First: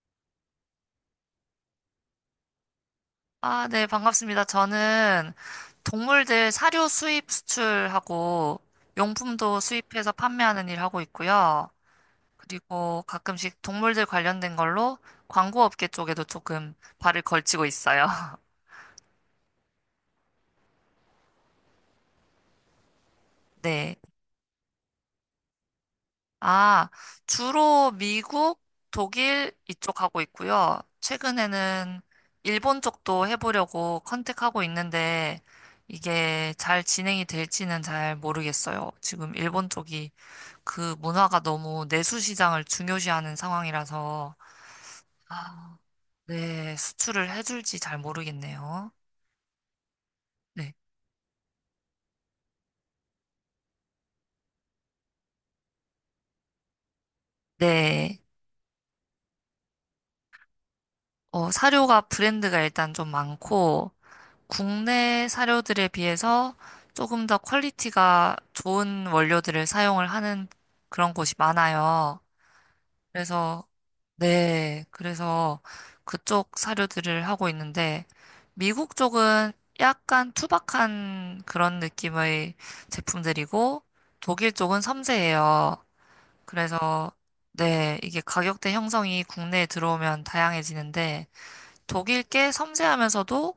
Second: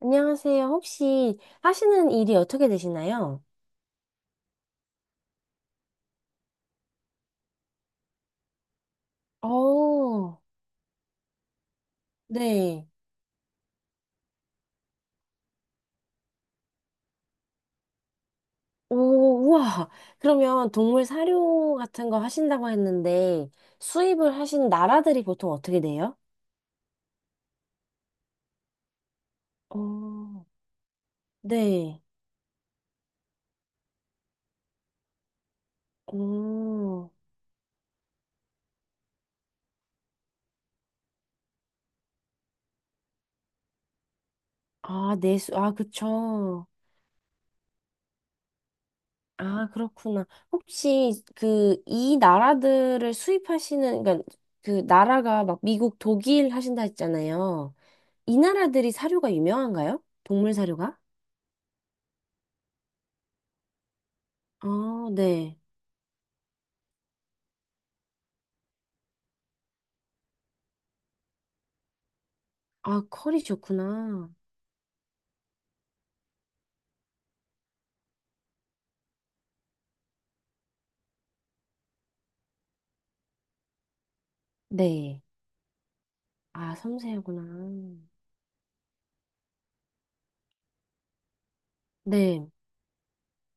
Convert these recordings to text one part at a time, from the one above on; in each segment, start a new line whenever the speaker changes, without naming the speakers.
안녕하세요. 혹시 하시는 일이 어떻게 되시나요?
아, 네, 반갑습니다. 저는 동물들 사료 수입 수출하고 용품도 수입해서
어,
판매하는 일 하고 있고요.
네.
그리고 가끔씩 동물들 관련된 걸로 광고 업계 쪽에도 조금 발을 걸치고 있어요.
오, 우와. 그러면 동물 사료 같은 거 하신다고 했는데
네.
수입을 하신 나라들이 보통 어떻게 돼요?
아, 주로 미국, 독일 이쪽 하고
어,
있고요. 최근에는
네.
일본 쪽도 해보려고 컨택하고 있는데 이게 잘
오,
진행이 될지는 잘 모르겠어요. 지금 일본 쪽이 그 문화가 너무 내수 시장을 중요시하는 상황이라서
아, 내수, 아,
아,
그쵸.
네, 수출을 해줄지 잘 모르겠네요.
아, 그렇구나.
네.
혹시 그 이 나라들을 수입하시는, 그러니까 그 나라가 막 미국, 독일 하신다 했잖아요.
네.
이 나라들이 사료가 유명한가요? 동물 사료가?
사료가 브랜드가 일단 좀 많고
아,
국내
네.
사료들에 비해서 조금 더 퀄리티가 좋은 원료들을 사용을 하는 그런 곳이 많아요.
아, 컬이
그래서
좋구나.
네, 그래서 그쪽 사료들을 하고 있는데, 미국 쪽은 약간 투박한 그런 느낌의 제품들이고, 독일 쪽은
네.
섬세해요.
아,
그래서,
섬세하구나.
네, 이게 가격대 형성이 국내에 들어오면 다양해지는데, 독일
네.
게 섬세하면서도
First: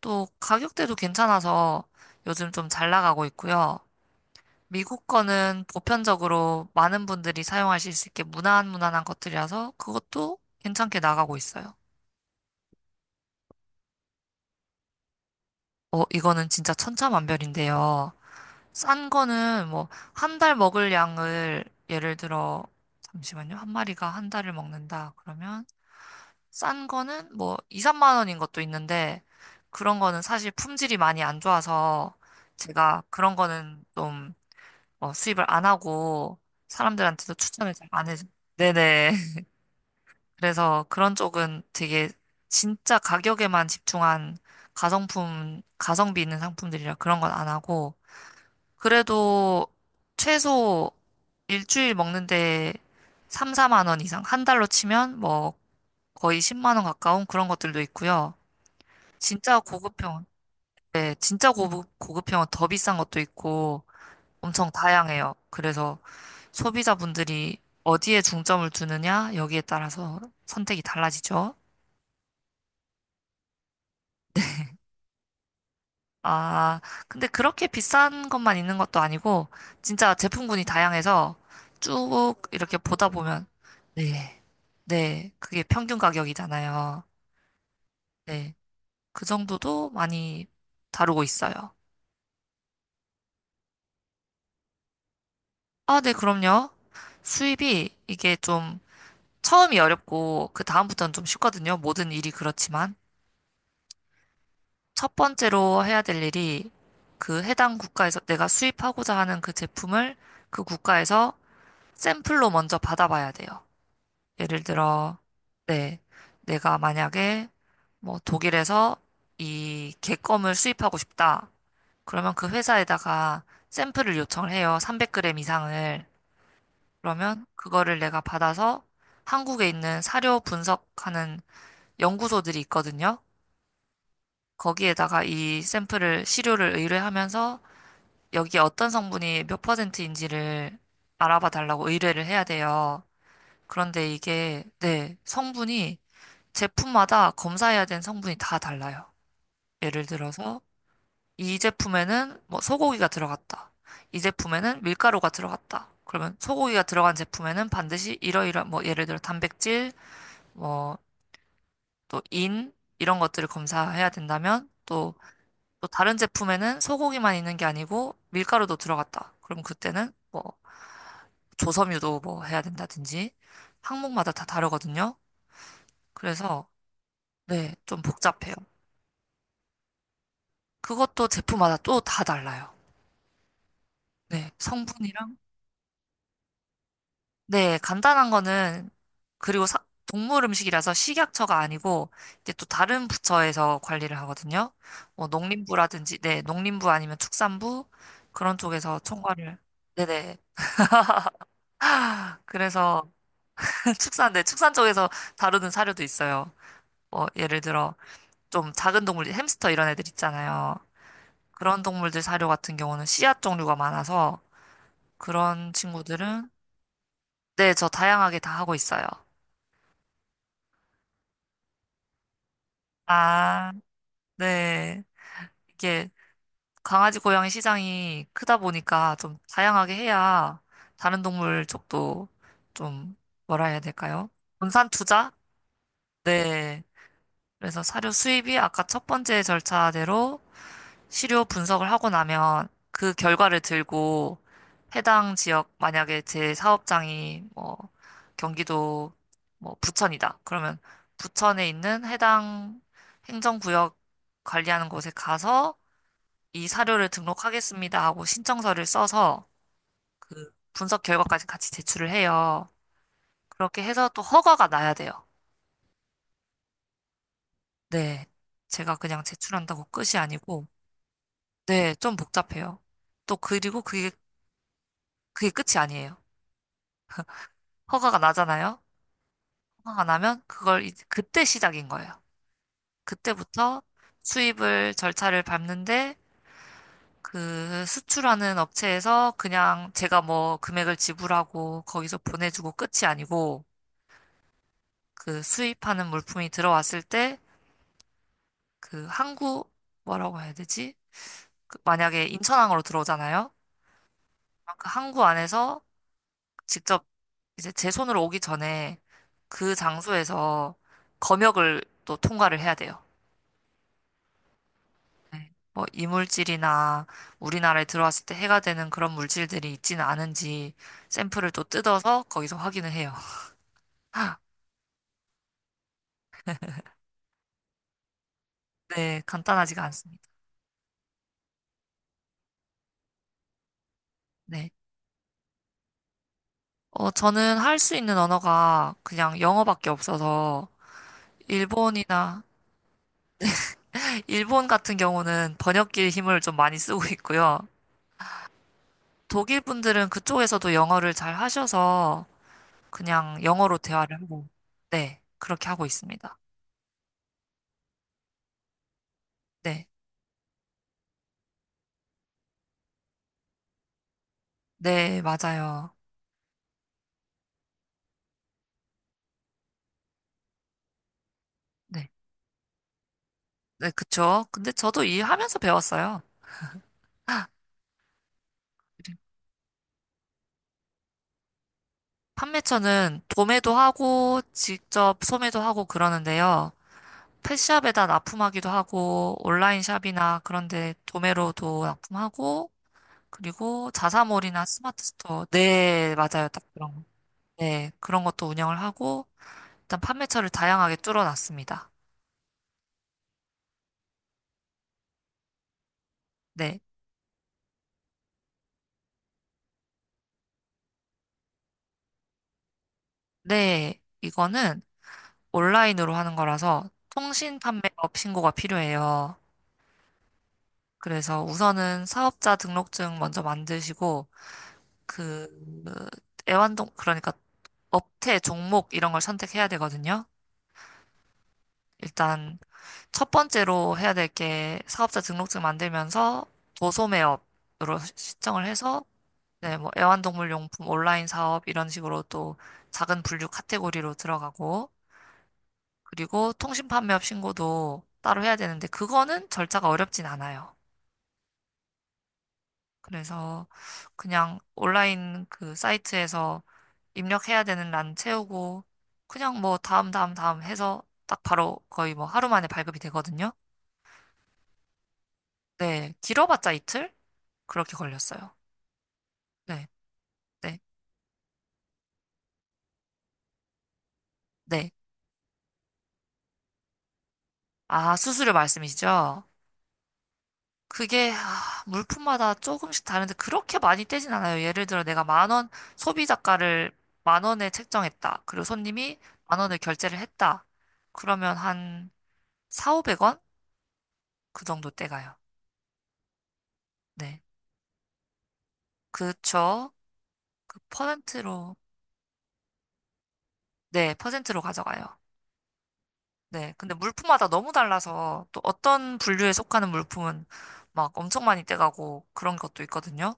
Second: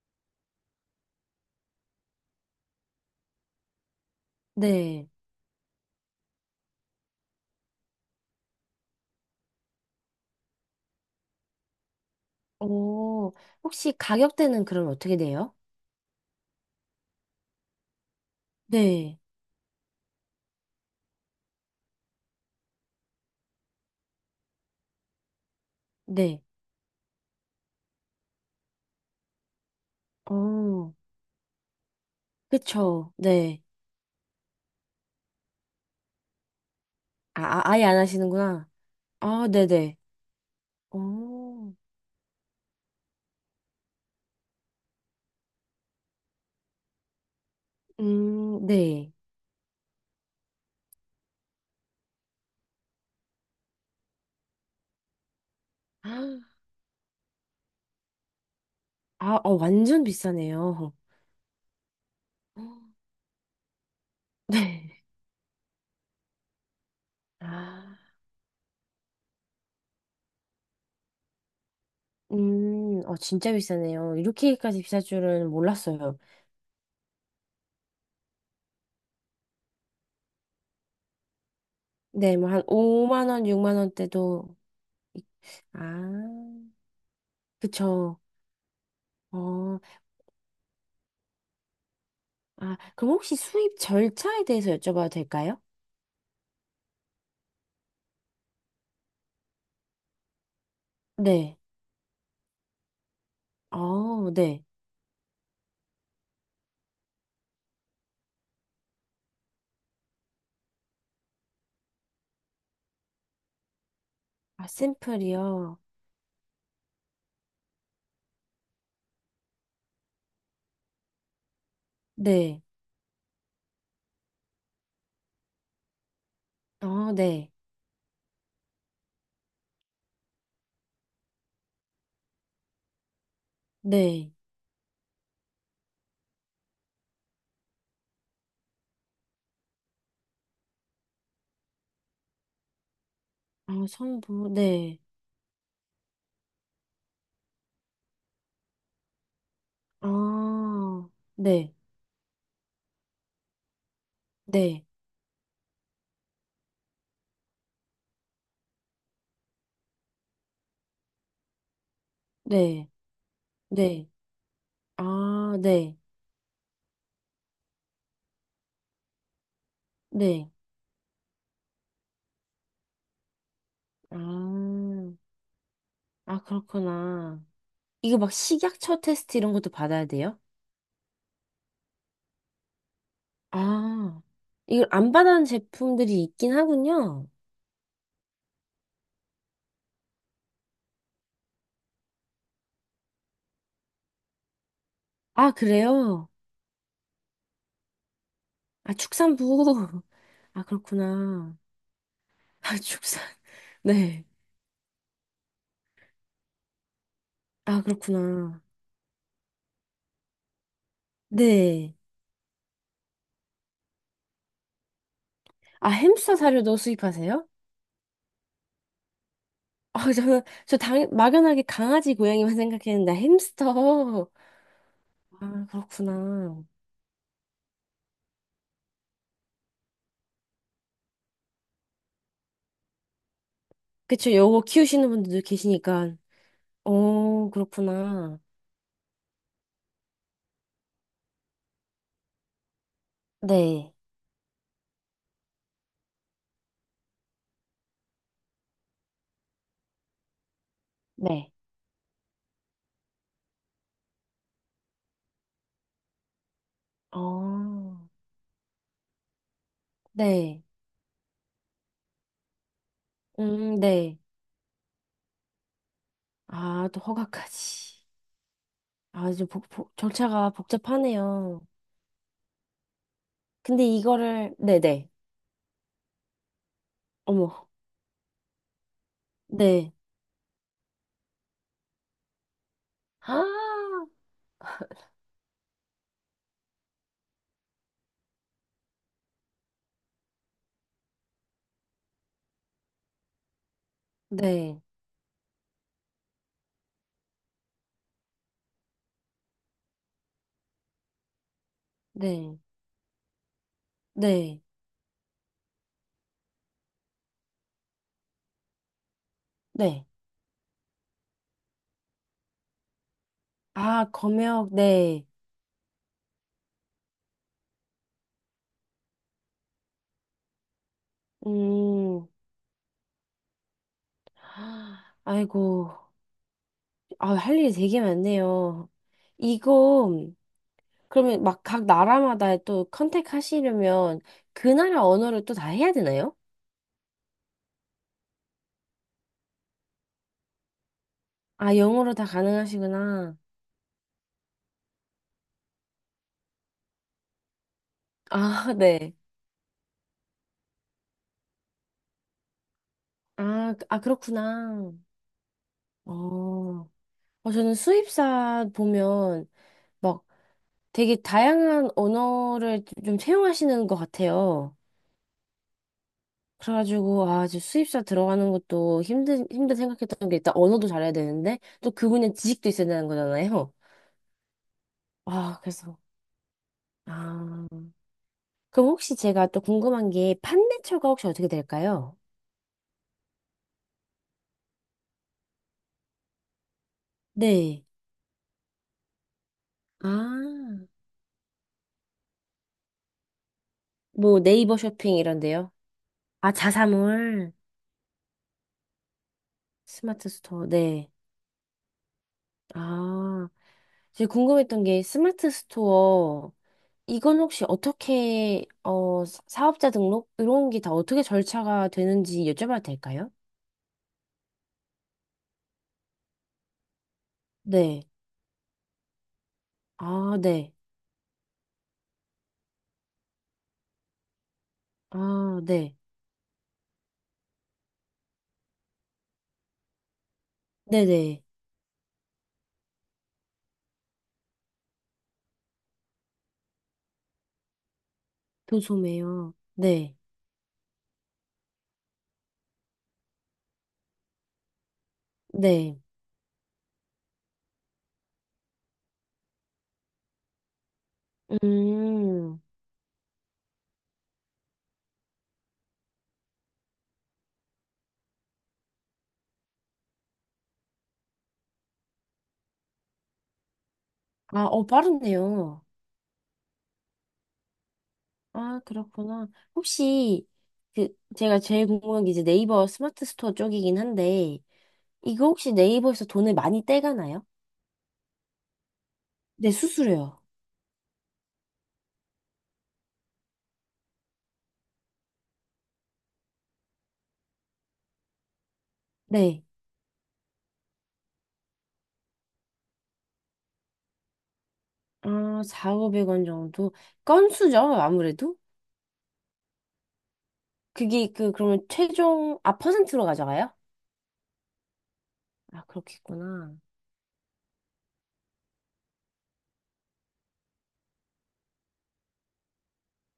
또 가격대도 괜찮아서 요즘 좀 잘 나가고 있고요. 미국
네.
거는 보편적으로 많은 분들이 사용하실 수 있게 무난무난한 것들이라서 그것도 괜찮게 나가고 있어요.
어, 혹시 가격대는 그럼 어떻게 돼요?
이거는 진짜 천차만별인데요. 싼
네.
거는 뭐, 한 달 먹을 양을 예를 들어, 잠시만요. 한 마리가 한 달을 먹는다. 그러면
네.
싼 거는 뭐, 2, 3만 원인 것도 있는데, 그런 거는 사실
어,
품질이 많이 안 좋아서 제가
그쵸.
그런
네.
거는 좀 수입을 안 하고 사람들한테도
아, 아,
추천을
아예
잘
안
안 해.
하시는구나.
네네.
아, 네네.
그래서 그런 쪽은
어,
되게 진짜 가격에만 집중한 가성품, 가성비 있는 상품들이라 그런 건 안 하고,
네.
그래도 최소 일주일 먹는데 3, 4만 원 이상, 한 달로 치면 뭐 거의 10만 원 가까운 그런 것들도 있고요.
아, 어,
진짜
완전
고급형,
비싸네요.
네, 진짜 고급형은 더 비싼 것도 있고 엄청
네.
다양해요. 그래서 소비자분들이
아,
어디에 중점을 두느냐, 여기에 따라서 선택이 달라지죠.
어, 진짜 비싸네요. 이렇게까지 비쌀 줄은 몰랐어요.
아, 근데 그렇게 비싼 것만 있는 것도 아니고, 진짜 제품군이 다양해서 쭉
네, 뭐 한
이렇게 보다
5만
보면,
원, 6만
네,
원대도
네, 그게 평균
아,
가격이잖아요.
그쵸.
네, 그
어,
정도도 많이 다루고 있어요.
아, 그럼 혹시 수입 절차에 대해서 여쭤봐도 될까요?
아, 네, 그럼요. 수입이 이게 좀 처음이 어렵고, 그 다음부터는 좀
네.
쉽거든요. 모든 일이 그렇지만.
어, 네.
첫 번째로 해야 될 일이 그 해당 국가에서 내가 수입하고자 하는 그 제품을 그 국가에서 샘플로 먼저 받아봐야 돼요. 예를
아,
들어,
샘플이요.
네, 내가 만약에 뭐 독일에서 이 개 껌을 수입하고 싶다. 그러면 그
네.
회사에다가 샘플을 요청을 해요. 300g 이상을.
어,
그러면
네.
그거를 내가 받아서 한국에 있는 사료 분석하는 연구소들이 있거든요.
네.
거기에다가 이 샘플을, 시료를 의뢰하면서 여기에 어떤 성분이 몇 퍼센트인지를 알아봐 달라고 의뢰를 해야 돼요.
아,
그런데
첨부.
이게,
네.
네, 성분이 제품마다 검사해야 되는 성분이 다 달라요. 예를 들어서
아,
이
네.
제품에는 뭐 소고기가 들어갔다. 이 제품에는
네.
밀가루가 들어갔다. 그러면 소고기가 들어간 제품에는 반드시 이러이러한 뭐 예를 들어 단백질, 뭐 또 인
네.
이런 것들을
네.
검사해야 된다면 또
아,
또
네.
다른 제품에는 소고기만 있는 게 아니고 밀가루도 들어갔다. 그럼 그때는 뭐
네.
조섬유도 뭐 해야 된다든지 항목마다 다
아,
다르거든요.
아,
그래서
그렇구나.
네, 좀
이거 막
복잡해요.
식약처 테스트 이런 것도 받아야 돼요?
그것도 제품마다 또 다 달라요.
아,
네,
이걸 안
성분이랑?
받아는 제품들이 있긴 하군요.
네, 간단한 거는, 그리고 동물 음식이라서 식약처가 아니고, 이제 또 다른 부처에서 관리를 하거든요. 뭐,
아,
농림부라든지,
그래요?
네, 농림부 아니면 축산부, 그런
아,
쪽에서 총괄을.
축산부.
네네.
아, 그렇구나. 아,
그래서,
축산. 네.
축산, 네, 축산 쪽에서 다루는 사료도 있어요. 뭐, 예를
아,
들어,
그렇구나.
좀 작은 동물, 햄스터 이런 애들 있잖아요. 그런
네.
동물들 사료 같은 경우는 씨앗 종류가 많아서, 그런
아, 햄스터
친구들은,
사료도 수입하세요?
네, 저 다양하게 다 하고 있어요.
아, 저는, 저 당, 막연하게 강아지, 고양이만 생각했는데,
아.
햄스터.
네,
아,
이게
그렇구나.
강아지 고양이 시장이 크다 보니까 좀 다양하게 해야 다른 동물 쪽도 좀 뭐라 해야 될까요?
그쵸, 요거
분산
키우시는
투자?
분들도 계시니까.
네.
오
그래서 사료
그렇구나.
수입이 아까 첫 번째 절차대로 시료 분석을 하고 나면 그 결과를
네.
들고 해당 지역 만약에 제 사업장이 뭐 경기도 뭐 부천이다. 그러면
네.
부천에 있는 해당 행정구역 관리하는 곳에 가서 이 사료를
어,
등록하겠습니다 하고 신청서를 써서 그
네.
분석 결과까지 같이 제출을 해요. 그렇게 해서
네.
또 허가가 나야 돼요.
아, 또 허가까지.
네. 제가 그냥
아, 이제 복,
제출한다고
복,
끝이
절차가
아니고,
복잡하네요.
네, 좀 복잡해요. 또 그리고
근데 이거를, 네네.
그게 끝이 아니에요.
어머,
허가가 나잖아요.
네.
허가가 나면 그걸 이제 그때 시작인 거예요. 그때부터
아,
수입을 절차를 밟는데 그 수출하는 업체에서 그냥 제가 뭐 금액을 지불하고 거기서 보내주고 끝이 아니고
네,
그 수입하는 물품이 들어왔을 때 그 항구 뭐라고 해야 되지? 그 만약에
네,
인천항으로 들어오잖아요.
네,
그 항구 안에서 직접 이제 제 손으로 오기 전에 그
네.
장소에서 검역을 또 통과를 해야 돼요.
아, 검역, 네.
네. 뭐 이물질이나 우리나라에 들어왔을 때 해가 되는 그런 물질들이 있지는 않은지 샘플을 또 뜯어서
음,
거기서 확인을 해요.
아이고. 아, 할 일이 되게 많네요.
네, 간단하지가
이거,
않습니다.
그러면 막 각 나라마다 또 컨택 하시려면 그
네.
나라 언어를 또 다 해야 되나요?
저는 할 수 있는 언어가 그냥 영어밖에 없어서
아, 영어로 다
일본이나,
가능하시구나.
일본 같은 경우는 번역기의 힘을 좀 많이 쓰고 있고요.
아, 네.
독일 분들은 그쪽에서도 영어를 잘 하셔서 그냥
아,
영어로
아,
대화를 하고,
그렇구나.
네, 그렇게 하고
어,
있습니다.
어, 저는 수입사 보면
네,
막 되게 다양한 언어를 좀 채용하시는 것 같아요.
네, 맞아요.
그래가지고, 아, 저 수입사 들어가는 것도 힘든, 힘든 생각했던 게 일단 언어도 잘해야 되는데, 또
네,
그분의 지식도 있어야 되는 거잖아요.
네, 그쵸. 근데 저도 일하면서
아, 그래서,
배웠어요.
아. 그럼 혹시 제가 또 궁금한 게 판매처가 혹시 어떻게 될까요?
판매처는 도매도 하고, 직접 소매도 하고 그러는데요.
네.
펫샵에다 납품하기도 하고, 온라인
아,
샵이나 그런 데 도매로도 납품하고, 그리고
뭐
자사몰이나
네이버
스마트
쇼핑
스토어.
이런데요?
네, 맞아요.
아,
딱 그런 거.
자사몰,
네, 그런 것도 운영을 하고, 일단
스마트
판매처를
스토어,
다양하게
네.
뚫어놨습니다.
아. 제가 궁금했던 게 스마트 스토어,
네.
이건 혹시 어떻게, 어, 사업자 등록? 이런 게 다 어떻게 절차가 되는지 여쭤봐도 될까요?
네, 이거는 온라인으로 하는 거라서 통신
네.
판매업 신고가 필요해요.
아, 네.
그래서 우선은 사업자 등록증 먼저 만드시고, 그,
아, 네.
그러니까 업태, 종목 이런 걸 선택해야 되거든요.
네네.
일단 첫 번째로 해야 될 게 사업자 등록증 만들면서 도소매업으로 신청을 해서
도소매요.
네, 뭐
네.
애완동물 용품 온라인 사업 이런 식으로 또 작은 분류 카테고리로 들어가고
네.
그리고 통신 판매업 신고도 따로 해야 되는데 그거는 절차가 어렵진 않아요.
음.
그래서 그냥 온라인 그 사이트에서 입력해야 되는 란 채우고 그냥 뭐 다음 다음 다음 해서 딱 바로 거의 뭐 하루 만에 발급이 되거든요.
아, 어, 빠르네요.
네, 길어봤자 이틀? 그렇게 걸렸어요.
아, 그렇구나.
네,
혹시,
네,
그, 제가 제일 궁금한 게 이제 네이버 스마트 스토어 쪽이긴 한데,
네.
이거 혹시 네이버에서 돈을 많이 떼가나요?
아, 수수료 말씀이시죠?
네, 수수료요.
그게, 아, 물품마다 조금씩 다른데 그렇게 많이 떼진 않아요. 예를 들어 내가 10,000원, 소비자가를 10,000원에 책정했다. 그리고 손님이 만
네.
원을 결제를 했다. 그러면 한 4, 500원? 그 정도 떼가요.
아, 4,500원 정도?
네.
건수죠, 아무래도?
그쵸. 그
그게 그,
퍼센트로,
그러면 최종, 아, 퍼센트로 가져가요?
네, 퍼센트로 가져가요.
아,
네.
그렇겠구나.
근데 물품마다 너무 달라서 또 어떤 분류에 속하는 물품은 막 엄청 많이 떼가고 그런 것도 있거든요.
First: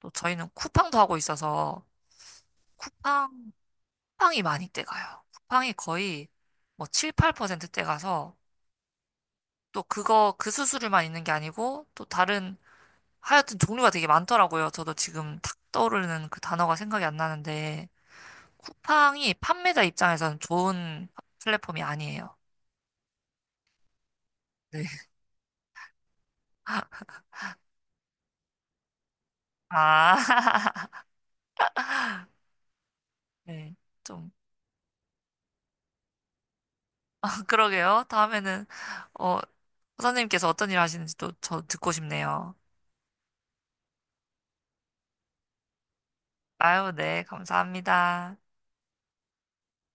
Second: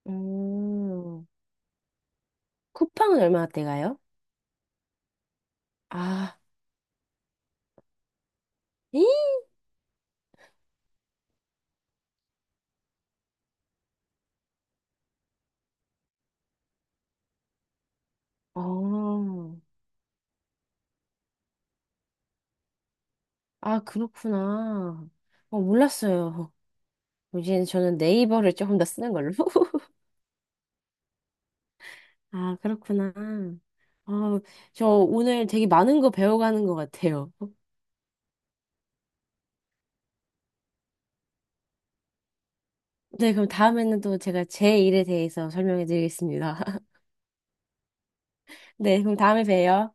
또 저희는 쿠팡도 하고
음,
있어서
쿠팡은
쿠팡,
얼마나 떼가요?
쿠팡이 많이 떼가요. 쿠팡이 거의
아,
뭐 7, 8%떼 가서
이?
또 그거 그 수수료만 있는 게 아니고 또 다른 하여튼 종류가 되게 많더라고요. 저도 지금 탁 떠오르는 그 단어가 생각이 안 나는데 쿠팡이
어,
판매자 입장에서는 좋은 플랫폼이 아니에요.
아,
네.
그렇구나. 어, 몰랐어요. 이제 저는 네이버를 조금 더 쓰는 걸로.
아,
아, 그렇구나.
네. 좀
어, 저 오늘 되게 많은 거 배워가는 것 같아요.
그러게요. 다음에는 어, 선생님께서 어떤 일 하시는지도 저 듣고 싶네요.
네, 그럼 다음에는 또 제가 제 일에 대해서 설명해 드리겠습니다.
아유, 네. 감사합니다.
네, 그럼 다음에 봬요.